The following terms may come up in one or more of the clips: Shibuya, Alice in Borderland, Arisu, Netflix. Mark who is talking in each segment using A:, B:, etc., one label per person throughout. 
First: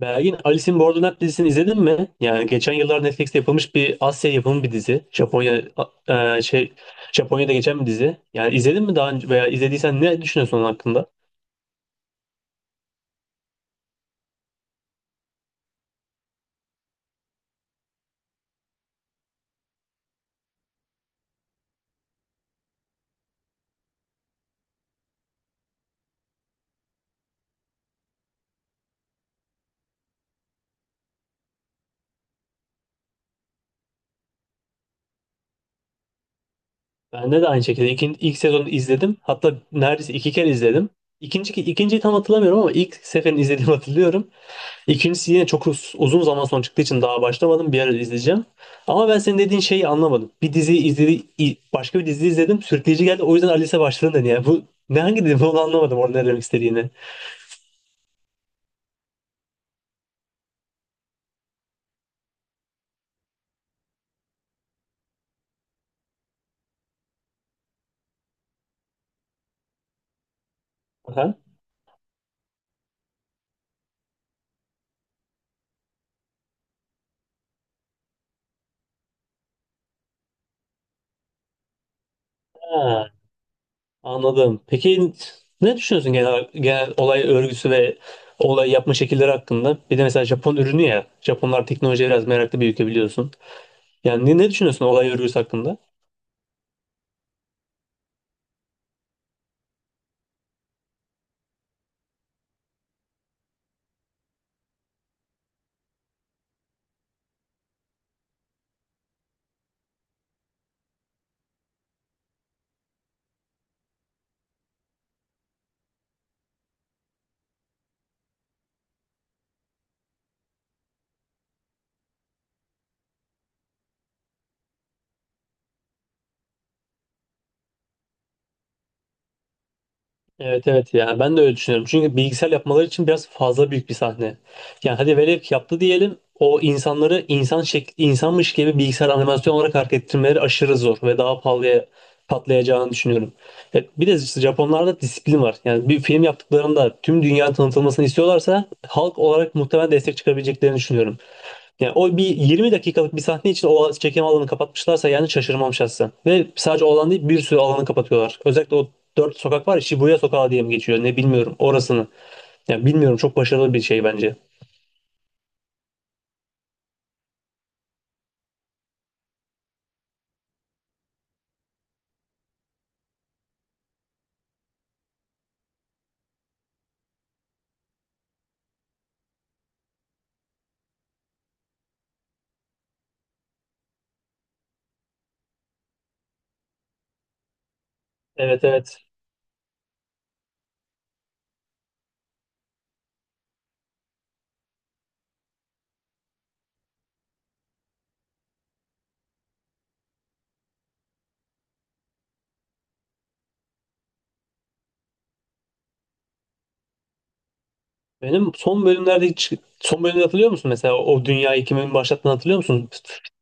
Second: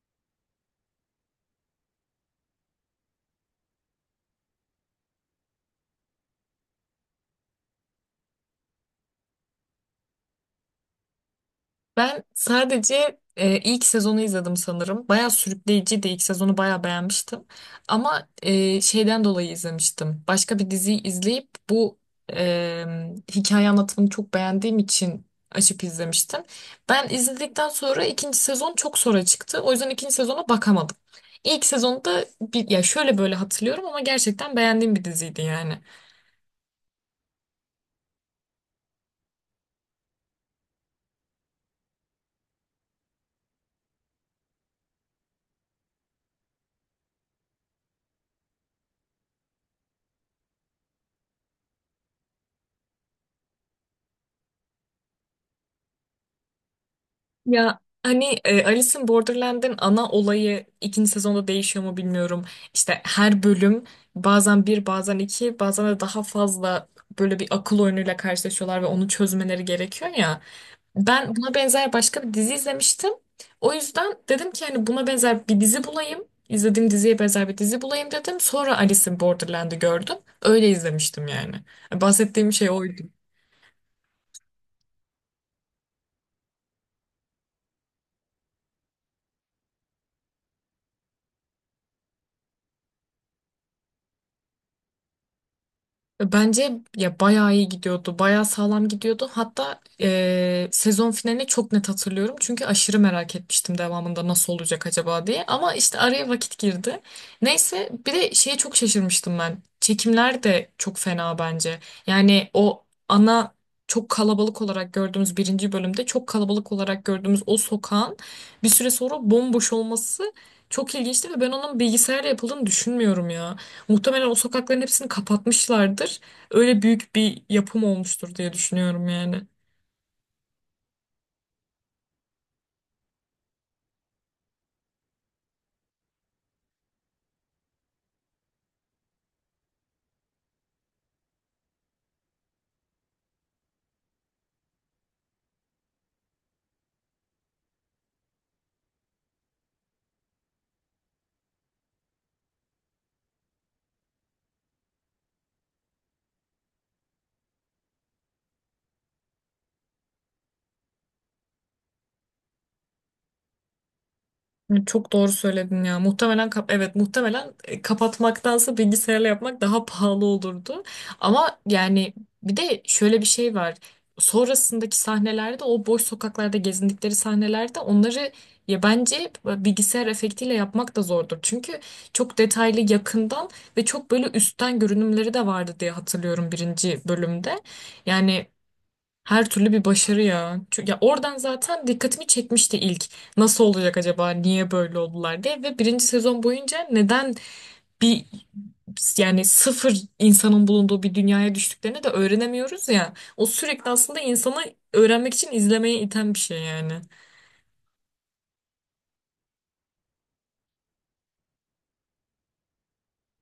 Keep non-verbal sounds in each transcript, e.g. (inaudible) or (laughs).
A: Belgin, Alice in Borderland dizisini izledin mi? Yani geçen yıllar Netflix'te yapılmış bir Asya yapımı bir dizi. Japonya a- e, şey Japonya'da geçen bir dizi. Yani izledin mi daha önce veya izlediysen ne düşünüyorsun onun hakkında?
B: Ben sadece ilk sezonu izledim sanırım. Bayağı sürükleyiciydi. İlk sezonu bayağı beğenmiştim. Ama şeyden dolayı izlemiştim. Başka bir diziyi izleyip bu e, hikaye anlatımını çok beğendiğim için açıp izlemiştim. Ben izledikten sonra ikinci sezon çok sonra çıktı. O yüzden ikinci sezona bakamadım. İlk sezonda bir, ya şöyle böyle hatırlıyorum ama gerçekten beğendiğim bir diziydi yani.
A: Ben de aynı şekilde ilk sezonu izledim. Hatta neredeyse iki kere izledim. İkinci, ikinciyi tam hatırlamıyorum ama ilk seferini izlediğimi hatırlıyorum. İkincisi yine çok uzun zaman sonra çıktığı için daha başlamadım. Bir ara izleyeceğim. Ama ben senin dediğin şeyi anlamadım. Bir dizi izledi, başka bir dizi izledim. Sürükleyici geldi. O yüzden Alice'e başladım dedi. Yani bu ne hangi dizi onu anlamadım orada ne demek istediğini.
B: Ya hani Alice in Borderland'in ana olayı ikinci sezonda değişiyor mu bilmiyorum. İşte her bölüm bazen bir bazen iki bazen de daha fazla böyle bir akıl oyunuyla karşılaşıyorlar ve onu çözmeleri gerekiyor ya. Ben
A: Aha.
B: buna benzer başka bir dizi izlemiştim. O yüzden dedim ki hani buna benzer bir dizi bulayım. İzlediğim diziye benzer bir dizi bulayım dedim. Sonra Alice in Borderland'i gördüm. Öyle izlemiştim yani. Bahsettiğim şey oydu.
A: Ha, anladım. Peki ne düşünüyorsun genel olay örgüsü ve olay yapma şekilleri hakkında? Bir de mesela Japon ürünü ya. Japonlar teknolojiye biraz meraklı bir ülke biliyorsun. Yani ne düşünüyorsun olay örgüsü hakkında?
B: Bence ya bayağı iyi gidiyordu. Bayağı sağlam gidiyordu. Hatta sezon finalini çok net hatırlıyorum. Çünkü aşırı merak etmiştim devamında nasıl olacak acaba diye. Ama işte araya vakit girdi. Neyse bir de şeye çok şaşırmıştım ben. Çekimler de çok fena bence. Yani o ana çok kalabalık olarak gördüğümüz birinci bölümde çok kalabalık olarak gördüğümüz o sokağın bir süre sonra bomboş olması çok ilginçti ve ben onun bilgisayarla yapıldığını düşünmüyorum ya. Muhtemelen o sokakların hepsini kapatmışlardır. Öyle büyük bir yapım olmuştur diye düşünüyorum yani.
A: Evet, evet, yani ben de öyle düşünüyorum. Çünkü bilgisayar yapmaları için biraz fazla büyük bir sahne. Yani hadi velev ki yaptı diyelim o insanları insan şekli, insanmış gibi bilgisayar animasyon olarak hareket ettirmeleri aşırı zor ve daha pahalıya patlayacağını düşünüyorum. Bir de işte Japonlarda disiplin var. Yani bir film yaptıklarında tüm dünyanın tanıtılmasını istiyorlarsa halk olarak muhtemelen destek çıkabileceklerini düşünüyorum. Yani o bir 20 dakikalık bir sahne için o çekim alanı kapatmışlarsa yani şaşırmam şahsen. Ve sadece o alan değil bir sürü alanı kapatıyorlar. Özellikle o dört sokak var ya Shibuya sokağı diye mi geçiyor ne bilmiyorum orasını. Yani bilmiyorum çok başarılı bir şey bence.
B: Evet, çok doğru söyledin ya. Muhtemelen kapatmaktansa bilgisayarla yapmak daha pahalı olurdu. Ama yani bir de şöyle bir şey var. Sonrasındaki sahnelerde o boş sokaklarda gezindikleri sahnelerde onları ya bence bilgisayar efektiyle yapmak da zordur. Çünkü çok detaylı yakından ve çok böyle üstten görünümleri de vardı diye hatırlıyorum birinci bölümde. Yani
A: Evet, evet.
B: her türlü bir başarı ya. Çünkü ya oradan zaten dikkatimi çekmişti ilk. Nasıl olacak acaba? Niye böyle oldular diye ve birinci sezon boyunca neden bir yani sıfır insanın bulunduğu bir dünyaya düştüklerini de öğrenemiyoruz ya. O sürekli aslında insanı öğrenmek için izlemeye iten bir şey yani.
A: Benim son bölümlerde hiç son bölümde hatırlıyor musun mesela o dünyayı kimin başlattığını hatırlıyor musun?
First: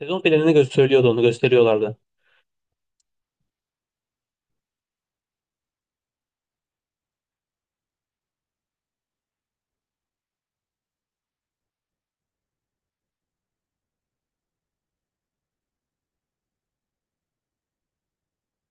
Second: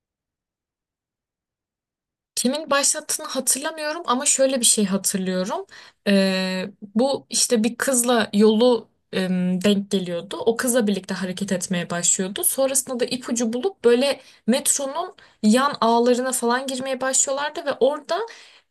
A: Sezon planını gösteriyordu onu gösteriyorlardı.
B: Kimin başlattığını hatırlamıyorum ama şöyle bir şey hatırlıyorum. Ee, bu işte bir kızla yolu denk geliyordu. O kızla birlikte hareket etmeye başlıyordu. Sonrasında da ipucu bulup böyle metronun yan ağlarına falan girmeye başlıyorlardı ve orada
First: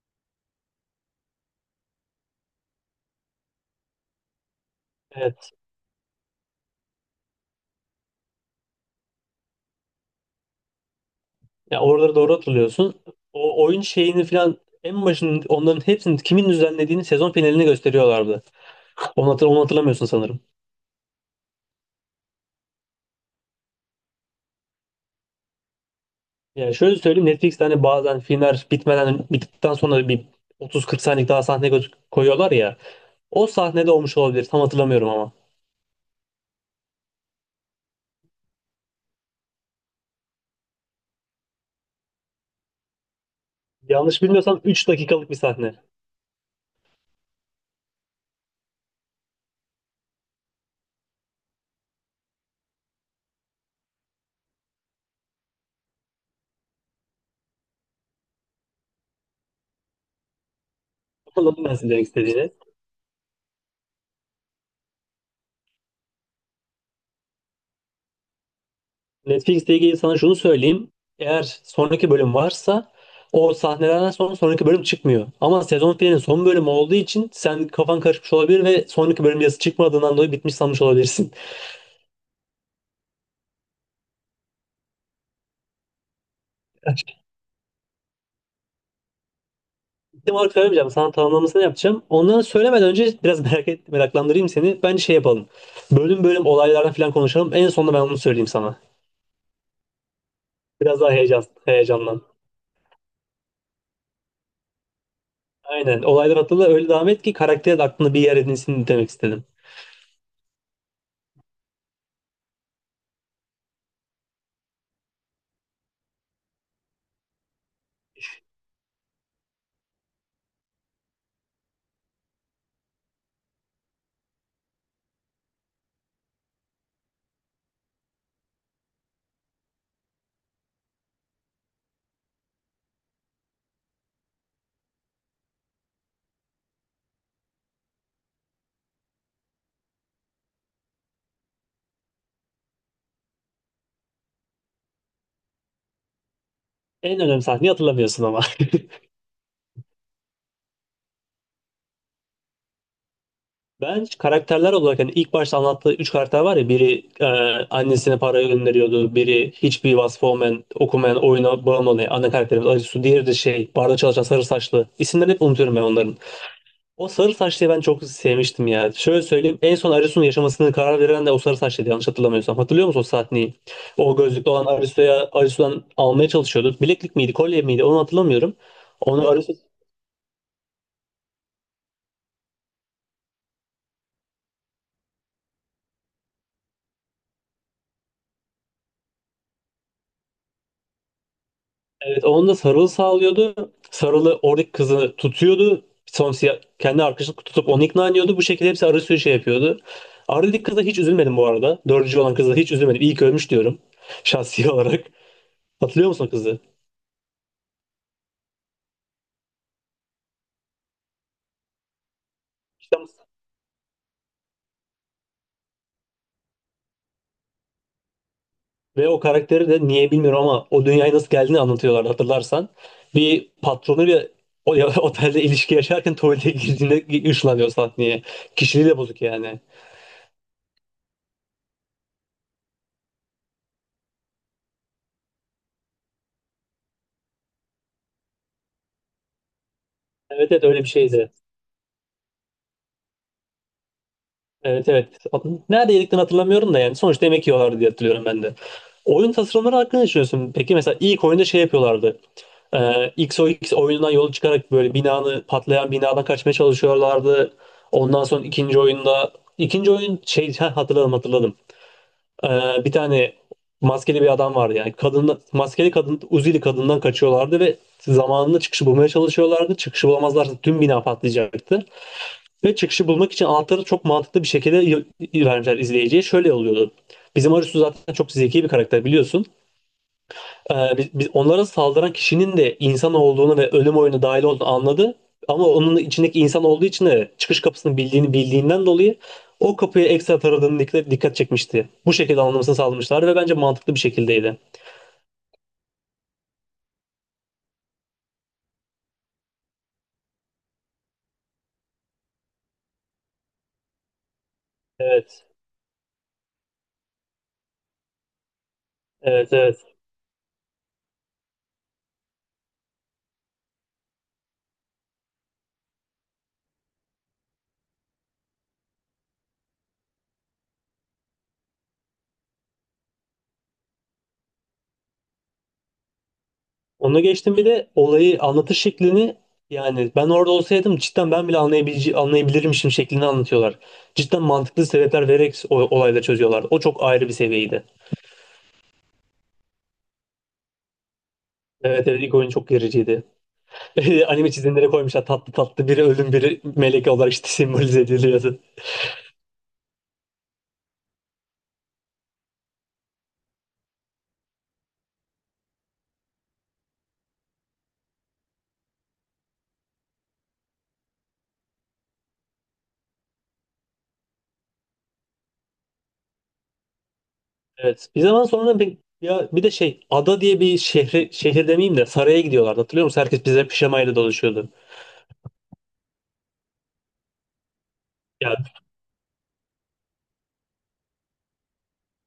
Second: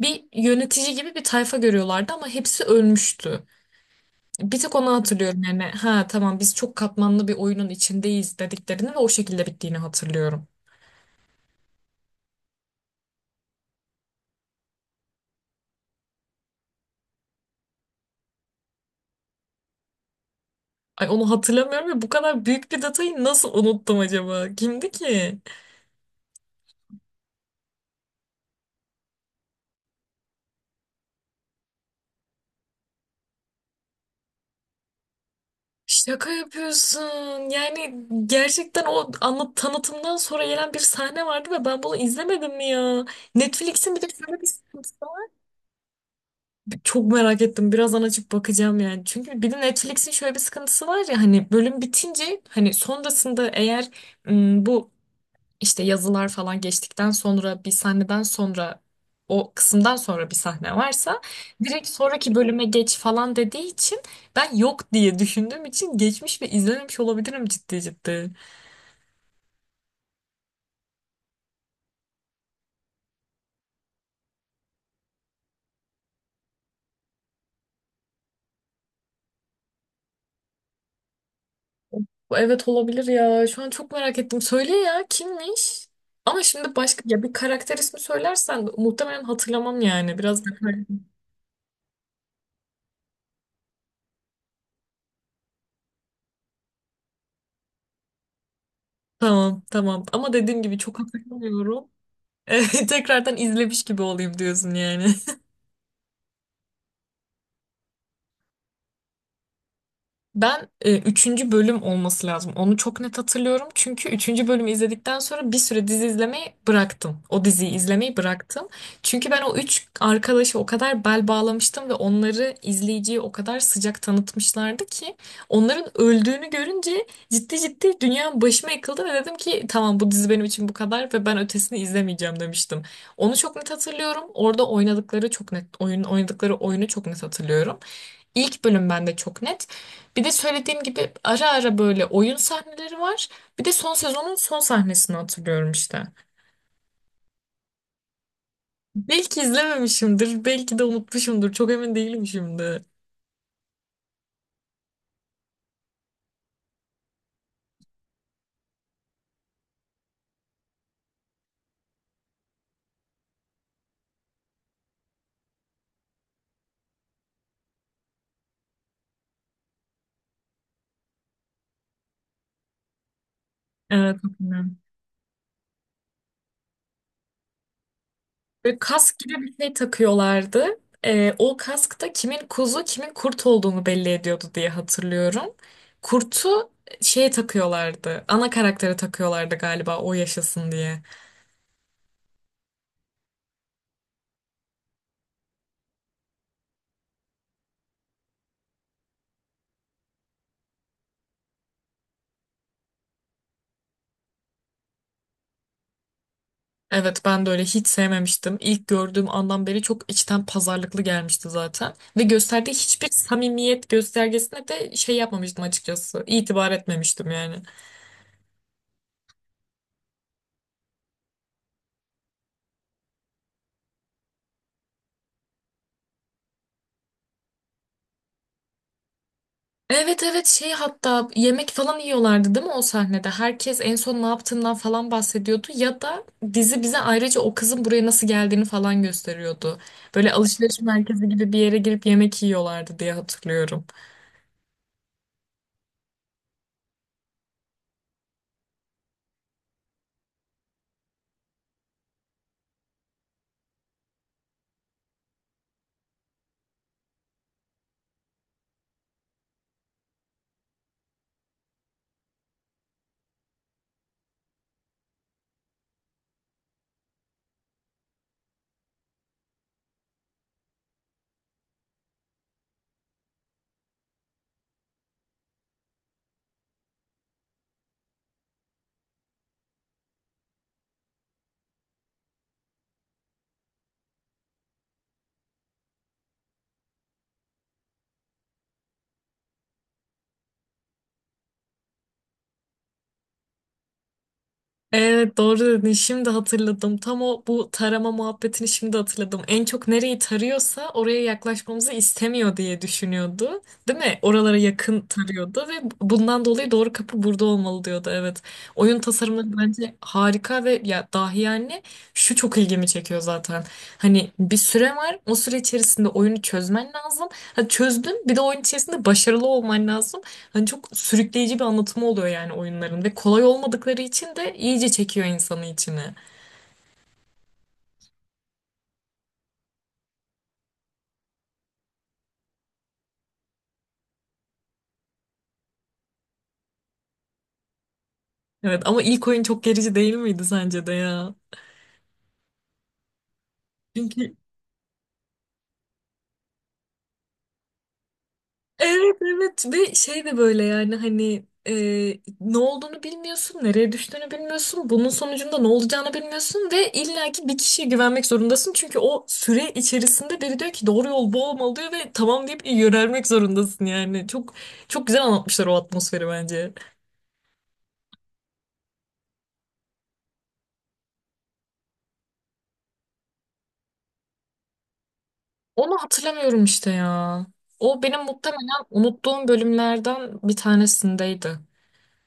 B: bir yönetici gibi bir tayfa görüyorlardı ama hepsi ölmüştü. Bir tek onu hatırlıyorum
A: Evet.
B: yani, ha tamam biz çok katmanlı bir oyunun içindeyiz dediklerini ve o şekilde bittiğini hatırlıyorum.
A: Ya oraları doğru hatırlıyorsun. O oyun şeyini falan en başının onların hepsini kimin düzenlediğini sezon finalini gösteriyorlardı. Onu hatırlamıyorsun sanırım.
B: Ay onu hatırlamıyorum ya, bu kadar büyük bir detayı nasıl unuttum acaba? Kimdi ki?
A: Yani şöyle söyleyeyim, Netflix'te hani bazen filmler bitmeden bittikten sonra bir 30-40 saniyelik daha sahne koyuyorlar ya. O sahnede olmuş olabilir. Tam hatırlamıyorum ama.
B: Şaka yapıyorsun. Yani gerçekten o anlat tanıtımdan sonra gelen bir sahne vardı ve ben bunu izlemedim mi ya? Netflix'in bir de
A: Yanlış
B: şöyle bir
A: bilmiyorsam 3
B: sıkıntısı var.
A: dakikalık bir sahne.
B: Çok merak ettim. Birazdan açıp bakacağım yani. Çünkü bir de Netflix'in şöyle bir sıkıntısı var ya, hani bölüm bitince hani sonrasında eğer bu işte yazılar falan geçtikten sonra bir sahneden sonra o kısımdan sonra bir sahne varsa
A: (laughs) Anladım ben
B: direkt
A: sizin demek
B: sonraki
A: istediğini.
B: bölüme geç falan dediği için ben yok diye düşündüğüm için geçmiş ve izlememiş olabilirim ciddi ciddi.
A: Netflix'te ilgili sana şunu söyleyeyim. Eğer sonraki bölüm varsa o sahnelerden sonra sonraki bölüm çıkmıyor. Ama sezon filminin son bölümü olduğu için sen kafan karışmış olabilir ve sonraki bölüm yazısı çıkmadığından dolayı bitmiş sanmış olabilirsin.
B: Bu, evet, olabilir ya. Şu an çok merak ettim. Söyle ya, kimmiş? Ama şimdi başka
A: (laughs)
B: ya bir karakter ismi söylersen muhtemelen hatırlamam yani.
A: Kendim
B: Biraz da
A: olarak söylemeyeceğim. Sana tamamlamasını yapacağım. Ondan söylemeden önce biraz (laughs) meraklandırayım seni. Bence şey yapalım. Bölüm bölüm olaylardan falan konuşalım. En sonunda ben onu söyleyeyim sana.
B: tamam tamam. Ama dediğim gibi çok
A: Biraz daha
B: hatırlamıyorum. (laughs)
A: heyecanlan.
B: Evet, tekrardan izlemiş gibi olayım diyorsun yani.
A: Aynen. Olaylar hatırla öyle devam et ki karakter de aklında bir yer edinsin demek istedim.
B: Ben üçüncü bölüm olması lazım. Onu çok net hatırlıyorum. Çünkü üçüncü bölümü izledikten sonra bir süre dizi izlemeyi bıraktım. O diziyi izlemeyi bıraktım. Çünkü ben o üç arkadaşı o kadar bel bağlamıştım ve onları izleyiciye o kadar sıcak tanıtmışlardı ki onların öldüğünü görünce ciddi ciddi dünyam başıma yıkıldı ve dedim ki tamam, bu dizi benim için bu kadar ve ben ötesini izlemeyeceğim demiştim. Onu çok net hatırlıyorum. Orada oynadıkları çok net oyun oynadıkları oyunu çok net hatırlıyorum. İlk bölüm bende çok net. Bir de söylediğim gibi ara ara böyle oyun sahneleri var. Bir de son sezonun son sahnesini hatırlıyorum işte.
A: En önemli sahneyi hatırlamıyorsun ama. (laughs)
B: Belki izlememişimdir, belki de unutmuşumdur. Çok emin değilim şimdi.
A: Ben karakterler olarak hani ilk başta anlattığı üç karakter var ya biri annesine para gönderiyordu, biri hiçbir vasfı olmayan, okumayan, oyuna bağımlı olan ana karakterimiz Arisu, diğeri de şey barda çalışan sarı saçlı. İsimlerini hep unutuyorum ben onların. O sarı saçlıyı ben çok sevmiştim ya. Şöyle söyleyeyim, en son Arisu'nun yaşamasını karar veren de o sarı saçlıydı yanlış hatırlamıyorsam. Hatırlıyor musun o sahneyi?
B: Evet,
A: O gözlüklü olan
B: hatırlıyorum.
A: Arisu'ya Arisu'dan almaya çalışıyordu. Bileklik miydi, kolye miydi onu hatırlamıyorum.
B: Böyle kask
A: Onu
B: gibi
A: Arisu
B: bir şey takıyorlardı. O kask da kimin kuzu, kimin kurt olduğunu belli ediyordu diye hatırlıyorum. Kurtu şeye takıyorlardı. Ana karaktere takıyorlardı galiba o yaşasın diye.
A: evet onun da Sarıl sağlıyordu. Sarıl'ı oradaki kızı tutuyordu. Son siyah, kendi arkadaşını tutup onu ikna ediyordu. Bu şekilde hepsi arı sürü şey yapıyordu. Arda'daki kıza hiç üzülmedim bu arada. Dördüncü olan kıza hiç üzülmedim. İyi ki ölmüş diyorum. (laughs) Şahsi olarak. Hatırlıyor musun o kızı?
B: Evet, ben de öyle hiç sevmemiştim. İlk gördüğüm andan beri çok içten pazarlıklı gelmişti zaten. Ve gösterdiği
A: İşte
B: hiçbir samimiyet göstergesine de şey yapmamıştım, açıkçası. İtibar etmemiştim yani.
A: ve o karakteri de niye bilmiyorum ama o dünyaya nasıl geldiğini anlatıyorlardı hatırlarsan. Bir patronuyla o (laughs) otelde ilişki yaşarken tuvalete girdiğinde ışınlanıyor sahneye. Kişiliği de bozuk yani.
B: Evet evet, şey, hatta yemek falan yiyorlardı değil mi o sahnede? Herkes en son ne yaptığından falan bahsediyordu. Ya da dizi bize ayrıca o kızın buraya nasıl geldiğini falan gösteriyordu. Böyle
A: Evet, evet öyle
B: alışveriş
A: bir
B: merkezi
A: şeydi.
B: gibi bir yere girip yemek yiyorlardı diye hatırlıyorum.
A: Evet, evet. Nerede yediklerini hatırlamıyorum da yani sonuçta yemek yiyorlardı diye hatırlıyorum ben de. Oyun tasarımları hakkında ne düşünüyorsun? Peki mesela ilk oyunda şey yapıyorlardı. XOX oyundan yola çıkarak böyle binanı patlayan binadan kaçmaya çalışıyorlardı. Ondan sonra ikinci oyunda ikinci oyun şey (laughs) ha, hatırladım, hatırladım. Ee, Bir tane maskeli bir adam vardı yani kadın maskeli kadın Uzili kadından kaçıyorlardı ve zamanında çıkışı bulmaya çalışıyorlardı. Çıkışı bulamazlarsa tüm bina patlayacaktı. Ve çıkışı bulmak için anahtarı çok mantıklı bir şekilde vermişler izleyiciye. Şöyle oluyordu. Bizim Arisu zaten çok zeki bir karakter biliyorsun. Biz onlara saldıran kişinin de insan olduğunu ve ölüm oyunu dahil olduğunu anladı. Ama onun içindeki insan olduğu için de çıkış kapısını bildiğini bildiğinden dolayı o kapıyı ekstra taradığını dikkat çekmişti. Bu şekilde anlamasını sağlamışlar ve bence mantıklı bir şekildeydi.
B: Evet, doğru dedin. Şimdi hatırladım. Tam o bu tarama muhabbetini şimdi hatırladım. En çok nereyi tarıyorsa oraya yaklaşmamızı istemiyor diye düşünüyordu. Değil mi? Oralara yakın
A: Evet.
B: tarıyordu ve bundan dolayı doğru kapı burada olmalı diyordu. Evet. Oyun tasarımları
A: Evet,
B: bence
A: evet.
B: harika ve ya dahi yani, şu çok ilgimi çekiyor zaten. Hani bir süre var. O süre içerisinde oyunu çözmen lazım. Ha, çözdün, bir de oyun içerisinde başarılı olman lazım. Hani çok sürükleyici bir anlatımı oluyor yani oyunların ve kolay olmadıkları için de iyice çekiyor insanı içine.
A: Onu geçtim bir de olayı anlatış şeklini yani ben orada olsaydım cidden ben bile anlayabilirmişim şeklini anlatıyorlar. Cidden mantıklı sebepler vererek o, olayları çözüyorlardı. O çok ayrı bir seviyeydi.
B: Evet ama ilk oyun çok gerici değil miydi sence de ya?
A: Evet, evet ilk oyun çok gericiydi. (laughs)
B: Çünkü
A: Anime çizimleri koymuşlar tatlı tatlı biri ölüm biri melek olarak işte (laughs) simbolize ediliyordu.
B: evet evet ve şey de böyle yani hani ne olduğunu bilmiyorsun, nereye düştüğünü bilmiyorsun, bunun sonucunda ne olacağını bilmiyorsun ve illaki bir kişiye güvenmek zorundasın. Çünkü o süre içerisinde biri diyor ki doğru yol bu olmalı diyor ve tamam deyip yönelmek zorundasın yani. Çok çok güzel anlatmışlar o atmosferi bence.
A: Evet bir zaman sonra bir, ya bir de şey ada diye bir şehre, şehir demeyeyim de saraya gidiyorlardı hatırlıyor musun? Herkes bize pijamayla dolaşıyordu.
B: Onu hatırlamıyorum işte ya. O benim
A: Ya
B: muhtemelen unuttuğum bölümlerden bir tanesindeydi.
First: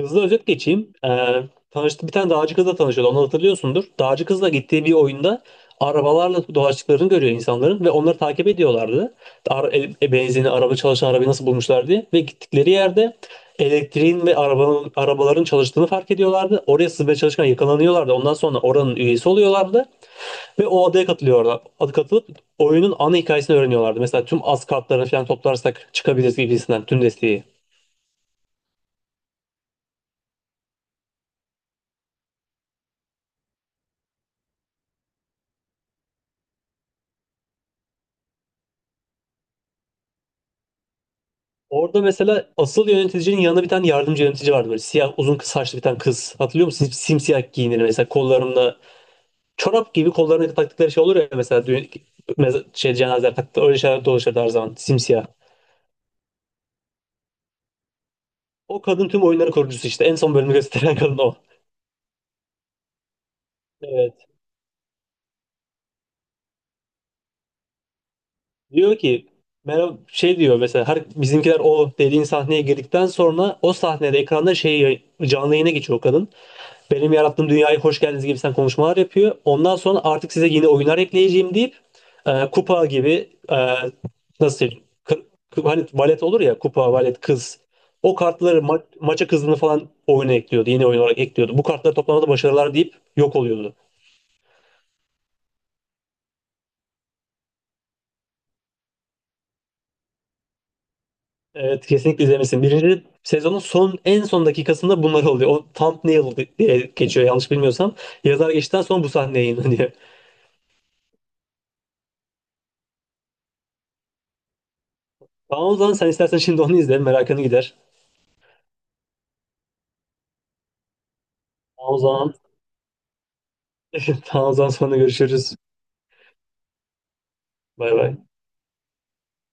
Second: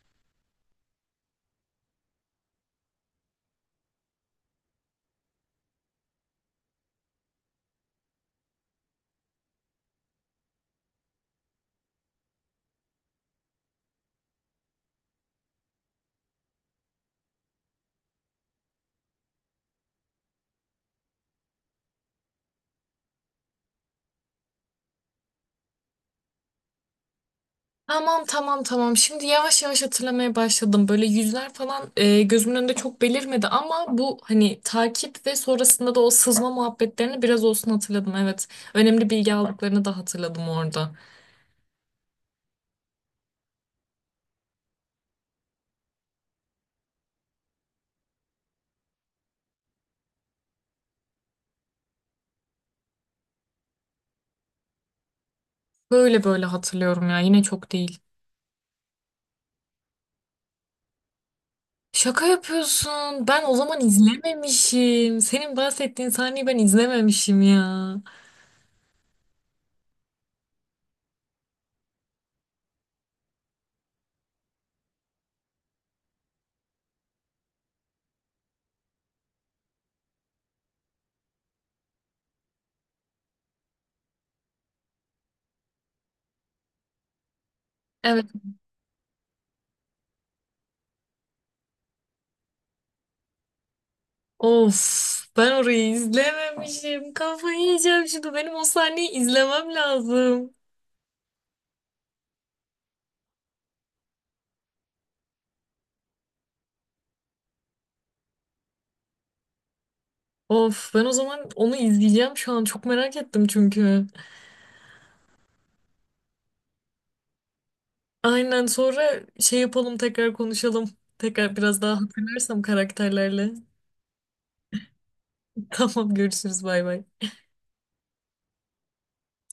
A: hızlı özet geçeyim. Tanıştı, bir tane dağcı kızla tanışıyordu. Onu hatırlıyorsundur. Dağcı kızla gittiği bir oyunda arabalarla dolaştıklarını görüyor insanların ve onları takip ediyorlardı. Benzini, araba çalışan arabayı nasıl bulmuşlar diye. Ve gittikleri yerde elektriğin ve arabanın, arabaların çalıştığını fark ediyorlardı. Oraya sızmaya çalışırken yakalanıyorlardı. Ondan sonra oranın üyesi oluyorlardı. Ve o adaya katılıyorlar. Adı katılıp oyunun ana hikayesini öğreniyorlardı. Mesela tüm az kartlarını falan toplarsak çıkabiliriz gibisinden tüm desteği.
B: Tamam tamam tamam. Şimdi yavaş yavaş hatırlamaya başladım. Böyle yüzler falan gözümün önünde çok belirmedi ama bu hani takip ve sonrasında da o sızma muhabbetlerini biraz olsun hatırladım. Evet. Önemli bilgi aldıklarını da hatırladım orada.
A: Orada mesela asıl yöneticinin yanında bir tane yardımcı yönetici vardı böyle siyah uzun kız saçlı bir tane kız. Hatırlıyor musun? Simsiyah giyinir mesela kollarında çorap gibi kollarına taktıkları şey olur ya mesela düğün, şey cenazeler taktı öyle şeyler dolaşırdı her zaman simsiyah.
B: Böyle böyle hatırlıyorum ya. Yine çok değil.
A: O kadın tüm oyunların kurucusu işte en son bölümü gösteren kadın o.
B: Şaka yapıyorsun. Ben o zaman
A: Evet.
B: izlememişim. Senin bahsettiğin sahneyi ben izlememişim ya.
A: Diyor ki merhaba şey diyor mesela her bizimkiler o dediğin sahneye girdikten sonra o sahnede ekranda şey canlı yayına geçiyor o kadın. Benim yarattığım dünyaya hoş geldiniz gibi sen konuşmalar yapıyor. Ondan sonra artık size yeni oyunlar ekleyeceğim deyip kupa gibi nasıl söyleyeyim? Hani valet olur ya kupa, valet, kız. O
B: Evet.
A: kartları maça kızını falan oyuna ekliyordu. Yeni oyun olarak ekliyordu. Bu kartları toplamada başarılar deyip yok oluyordu.
B: Of, ben orayı izlememişim. Kafayı yiyeceğim şimdi. Benim o sahneyi izlemem lazım.
A: Evet kesinlikle izlemesin. Birinci sezonun son en son dakikasında bunlar oluyor. O thumbnail diye geçiyor yanlış bilmiyorsam. Yazar geçtikten sonra bu sahne yayınlanıyor.
B: Of, ben o zaman onu izleyeceğim şu an. Çok merak ettim çünkü.
A: Tamam o zaman sen istersen şimdi onu izle. Merakını gider.
B: Aynen, sonra şey yapalım, tekrar konuşalım. Tekrar biraz
A: Tamam
B: daha
A: o zaman.
B: hatırlarsam karakterlerle.
A: (laughs) Tamam o zaman sonra görüşürüz.
B: (laughs) Tamam, görüşürüz, bay bay.
A: Bay bay.